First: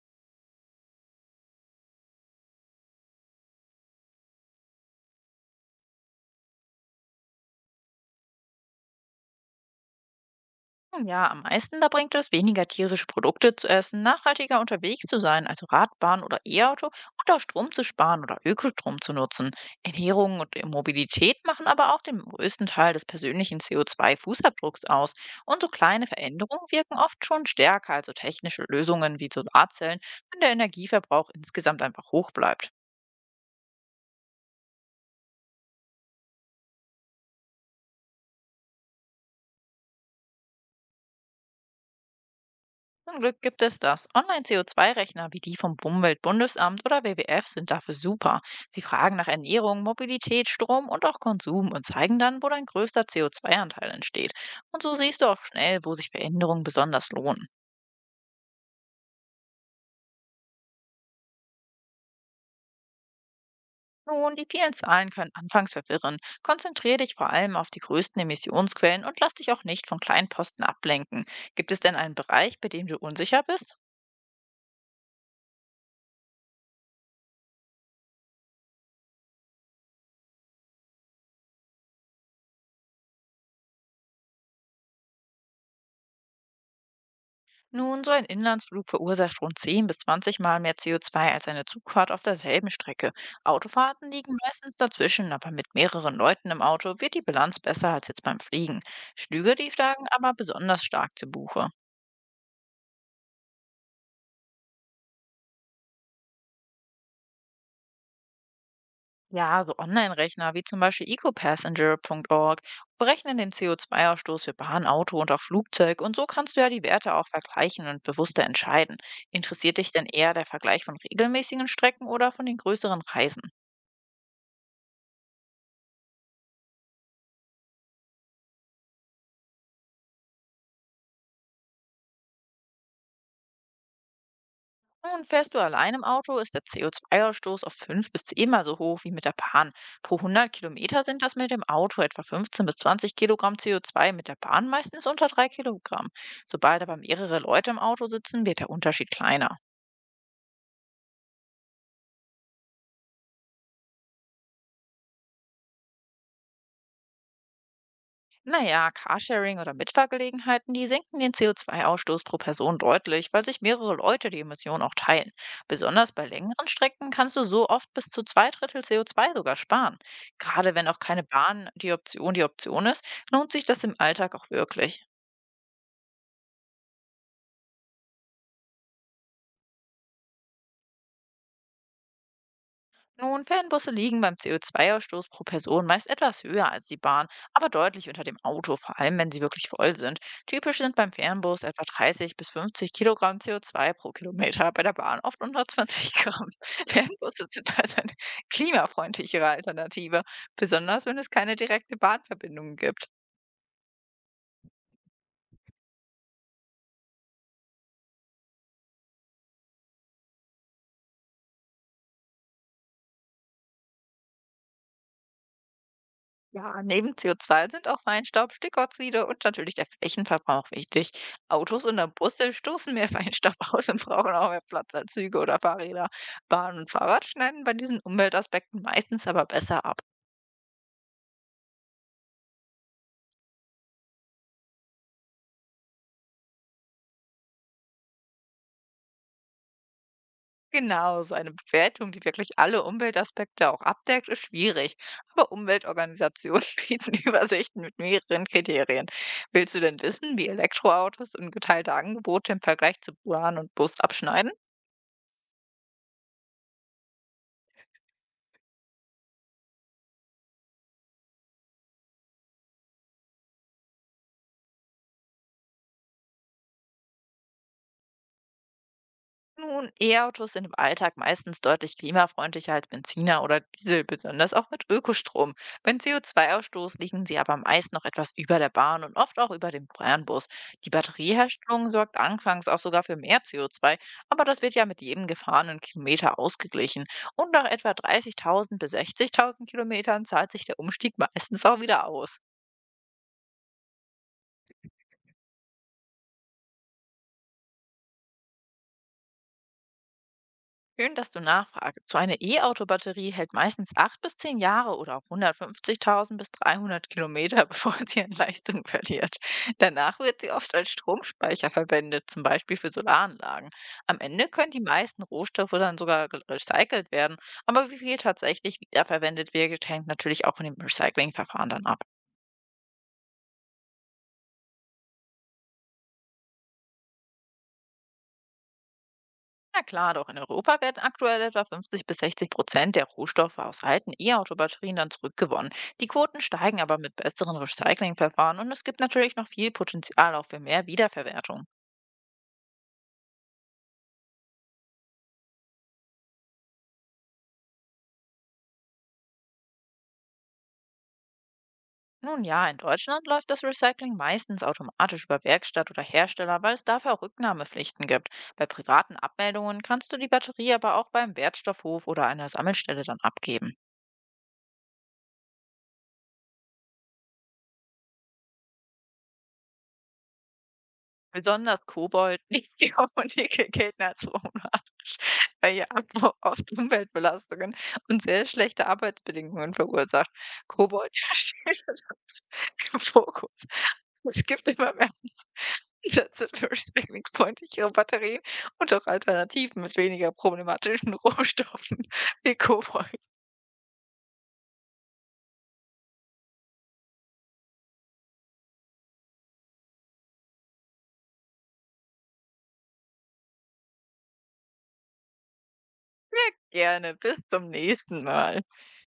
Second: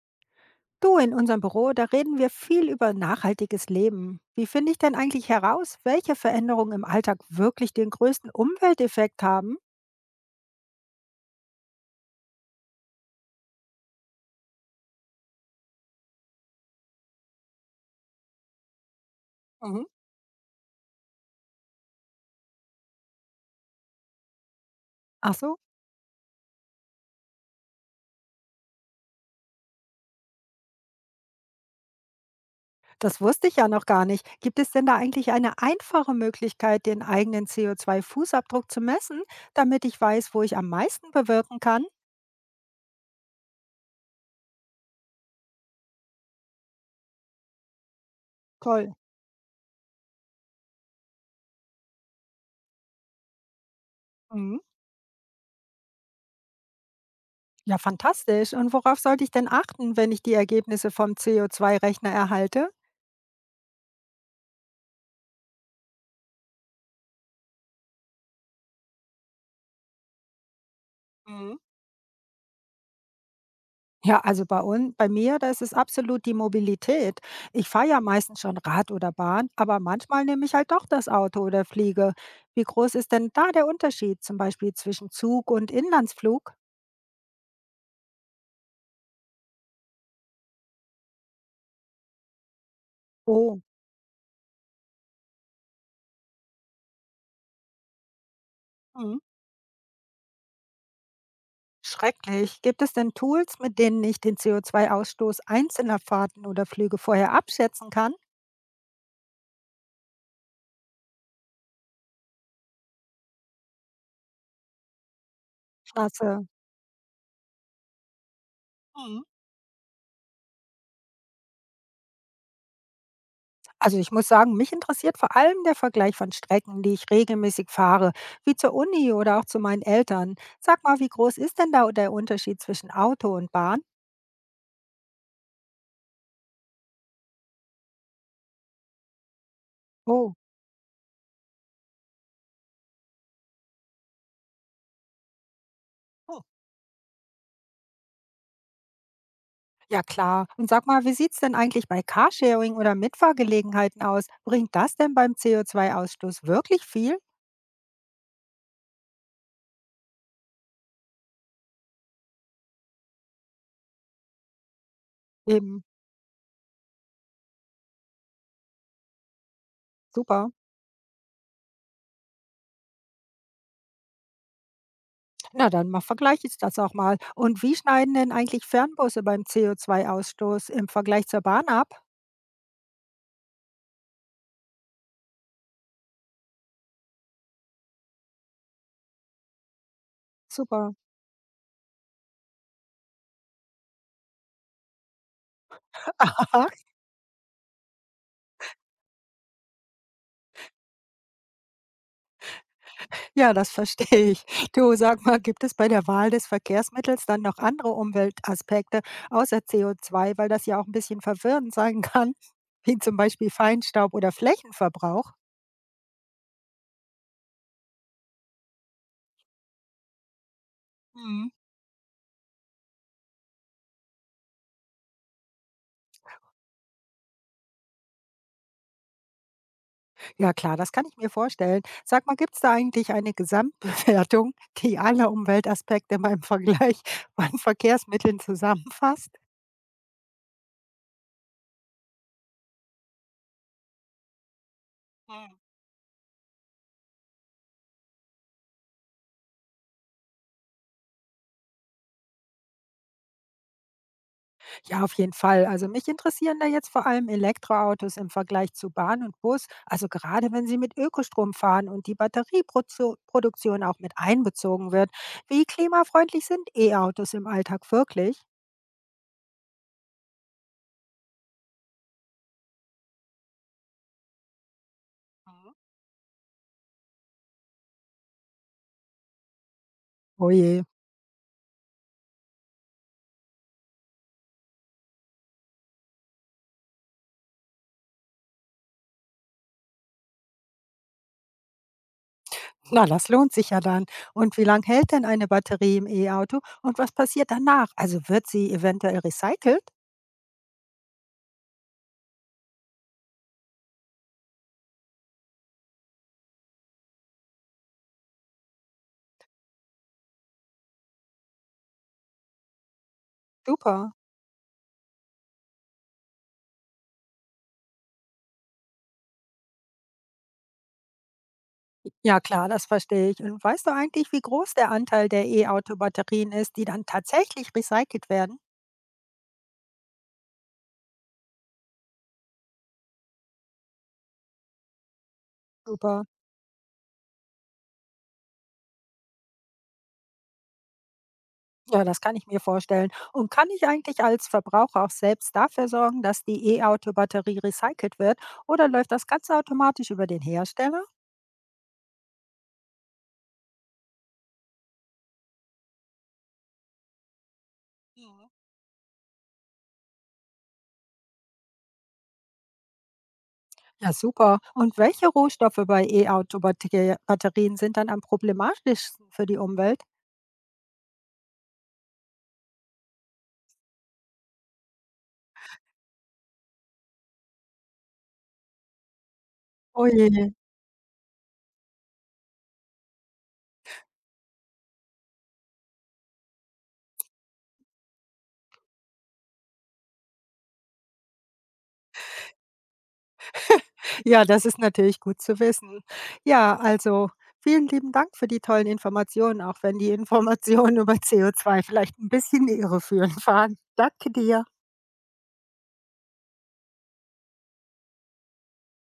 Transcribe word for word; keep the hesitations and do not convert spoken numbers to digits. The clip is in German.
Du, in unserem Büro, da reden wir viel über nachhaltiges Leben. Wie finde ich denn eigentlich heraus, welche Veränderungen im Alltag wirklich den größten Umwelteffekt haben? Ja, am meisten, da bringt es, weniger tierische Produkte zu essen, nachhaltiger unterwegs zu sein, also Radbahn oder E-Auto und auch Strom zu sparen oder Ökostrom zu nutzen. Mhm. Ernährung und Mobilität machen aber auch den größten Teil des persönlichen C O zwei Fußabdrucks aus. Ach so, Und so kleine Veränderungen wirken oft schon stärker, also technische Lösungen wie Solarzellen, wenn der Energieverbrauch insgesamt einfach hoch bleibt. das wusste ich ja noch gar nicht. Gibt es denn da eigentlich eine einfache Möglichkeit, den eigenen C O zwei Fußabdruck zu messen, damit ich weiß, wo ich am meisten bewirken kann? Zum Glück gibt es das. Online-C O zwei Rechner wie die vom Umweltbundesamt oder W W F sind dafür super. Sie Toll. fragen nach Ernährung, Mobilität, Strom und auch Konsum und zeigen dann, wo dein größter C O zwei Anteil entsteht. Mhm. Und so siehst du auch schnell, wo sich Veränderungen besonders lohnen. Ja, fantastisch. Und worauf sollte ich denn achten, wenn ich die Ergebnisse vom C O zwei Rechner erhalte? Nun, die vielen Zahlen können anfangs verwirren. Konzentriere dich vor allem auf die größten Emissionsquellen und lass dich auch nicht von kleinen Posten ablenken. Mhm. Gibt es denn einen Bereich, bei dem du unsicher bist? Ja, also bei uns, bei mir, da ist es absolut die Mobilität. Ich fahre ja meistens schon Rad oder Bahn, aber manchmal nehme ich halt doch das Auto oder fliege. Wie groß ist denn da der Unterschied zum Beispiel zwischen Zug und Inlandsflug? Nun, so ein Inlandsflug verursacht rund zehn bis zwanzig Mal mehr C O zwei als eine Zugfahrt auf derselben Strecke. Oh, Autofahrten liegen meistens dazwischen, aber mit mehreren Leuten im Auto wird die Bilanz besser als jetzt beim Fliegen. hm, Flüge, die schlagen aber besonders stark zu Buche. schrecklich. Gibt es denn Tools, mit denen ich den C O zwei Ausstoß einzelner Fahrten oder Flüge vorher abschätzen kann? Ja, so Online-Rechner wie zum Beispiel ecopassenger Punkt org berechnen den C O zwei Ausstoß für Bahn, Auto und auch Flugzeug, und so Klasse. kannst du ja die Werte auch vergleichen und bewusster entscheiden. Hm. Interessiert dich denn eher der Vergleich von regelmäßigen Strecken oder von den größeren Reisen? Also ich muss sagen, mich interessiert vor allem der Vergleich von Strecken, die ich regelmäßig fahre, wie zur Uni oder auch zu meinen Eltern. Sag mal, wie groß ist denn da der Unterschied zwischen Auto und Bahn? Nun, fährst du allein im Auto, ist der C O zwei Ausstoß auf fünf bis zehn so hoch wie mit der Bahn. Pro Oh, hundert Kilometer sind das mit dem Auto etwa fünfzehn bis zwanzig Kilogramm C O zwei, mit der Bahn meistens unter drei Kilogramm. oh, Sobald aber mehrere Leute im Auto sitzen, wird der Unterschied kleiner. ja klar. Und sag mal, wie sieht es denn eigentlich bei Carsharing oder Mitfahrgelegenheiten aus? Bringt das denn beim C O zwei Ausstoß wirklich viel? Naja, Carsharing oder Mitfahrgelegenheiten, die senken den C O zwei Ausstoß pro Person deutlich, weil sich mehrere Leute die Emissionen auch teilen. Eben, Besonders bei längeren Strecken kannst du so oft bis zu zwei Drittel C O zwei sogar sparen. super. Gerade wenn auch keine Bahn die Option die Option ist, lohnt sich das im Alltag auch wirklich. Na dann mal vergleiche ich das auch mal. Und wie schneiden denn eigentlich Fernbusse beim C O zwei Ausstoß im Vergleich zur Bahn ab? Nun, Fernbusse liegen beim C O zwei Ausstoß pro Person meist etwas höher als die Bahn, aber deutlich unter dem Auto, vor allem wenn sie wirklich voll sind. Typisch Super. sind beim Fernbus etwa dreißig bis fünfzig Kilogramm C O zwei pro Kilometer, bei der Bahn oft hundertzwanzig Gramm. Fernbusse sind also eine klimafreundlichere Alternative, besonders wenn es keine direkte Bahnverbindung gibt. Ja, das verstehe ich. Du, sag mal, gibt es bei der Wahl des Verkehrsmittels dann noch andere Umweltaspekte außer C O zwei, weil das ja auch ein bisschen verwirrend sein kann, wie zum Beispiel Feinstaub oder Flächenverbrauch? Ja, neben C O zwei sind auch Feinstaub, Stickoxide und natürlich der Flächenverbrauch wichtig. Mhm. Autos und der Busse stoßen mehr Feinstaub aus und brauchen auch mehr Platz als Züge oder Fahrräder. Bahn und Fahrrad schneiden bei diesen Umweltaspekten meistens aber besser ab. Ja klar, das kann ich mir vorstellen. Sag mal, gibt's da eigentlich eine Gesamtbewertung, die alle Umweltaspekte beim Vergleich von Verkehrsmitteln zusammenfasst? Genau, so eine Bewertung, die wirklich alle Umweltaspekte auch abdeckt, ist schwierig. Aber Umweltorganisationen bieten Übersichten mit mehreren Kriterien. Willst du denn wissen, wie Elektroautos und geteilte Angebote im Vergleich zu Bahn und Bus abschneiden? Ja, auf jeden Fall. Also mich interessieren da jetzt vor allem Elektroautos im Vergleich zu Bahn und Bus. Also gerade wenn sie mit Ökostrom fahren und die Batterieproduktion auch mit einbezogen wird. Wie klimafreundlich sind E-Autos im Alltag wirklich? Nun, E-Autos sind im Alltag meistens deutlich klimafreundlicher als Benziner oder Diesel, besonders auch mit Ökostrom. Beim C O zwei Ausstoß liegen sie aber meist noch etwas über der Bahn und oft auch über dem Fernbus. Oh je, Die Batterieherstellung sorgt anfangs auch sogar für mehr C O zwei, aber das wird ja mit jedem gefahrenen Kilometer ausgeglichen. Und nach etwa dreißigtausend bis sechzigtausend Kilometern zahlt sich der Umstieg meistens auch wieder aus. na, das lohnt sich ja dann. Und wie lange hält denn eine Batterie im E-Auto und was passiert danach? Also wird sie eventuell recycelt? Schön, dass du nachfragst. So eine E-Auto-Batterie hält meistens acht bis zehn Jahre oder auch hundertfünfzigtausend bis dreihundert Kilometer, bevor sie an Leistung verliert. Danach wird sie oft als Stromspeicher verwendet, zum Beispiel für Solaranlagen. Super. Am Ende können die meisten Rohstoffe dann sogar ge- recycelt werden, aber wie viel tatsächlich wiederverwendet wird, hängt natürlich auch von dem Recyclingverfahren dann ab. Ja klar, das verstehe ich. Und weißt du eigentlich, wie groß der Anteil der E-Auto-Batterien ist, die dann tatsächlich recycelt werden? Na klar, doch in Europa werden aktuell etwa fünfzig bis sechzig Prozent der Rohstoffe aus alten E-Auto-Batterien dann zurückgewonnen. Die Super. Quoten steigen aber mit besseren Recyclingverfahren, und es gibt natürlich noch viel Potenzial auch für mehr Wiederverwertung. Ja, das kann ich mir vorstellen. Und kann ich eigentlich als Verbraucher auch selbst dafür sorgen, dass die E-Auto-Batterie recycelt wird, oder läuft das Ganze automatisch über den Hersteller? Nun ja, in Deutschland läuft das Recycling meistens automatisch über Werkstatt oder Hersteller, weil es dafür Rücknahmepflichten gibt. Mhm. Bei privaten Abmeldungen kannst du die Batterie aber auch beim Wertstoffhof oder einer Sammelstelle dann abgeben. Ja, super. Und welche Rohstoffe bei E-Auto-Batterien sind dann am problematischsten für die Umwelt? Besonders Kobold, nicht die und Dicke gelten als problematisch, weil ihr Abbau oft Umweltbelastungen und sehr schlechte Arbeitsbedingungen Oh verursacht. je. Kobold steht also im Fokus. Es gibt immer mehr Ansätze für recyclingfreundlichere Batterien und auch Alternativen mit weniger problematischen Rohstoffen wie Kobold. Ja, das ist natürlich gut zu wissen. Ja, also vielen lieben Dank für die tollen Informationen, auch wenn die Informationen über C O zwei vielleicht ein bisschen irreführend waren. Danke dir. Gerne, bis zum nächsten Mal.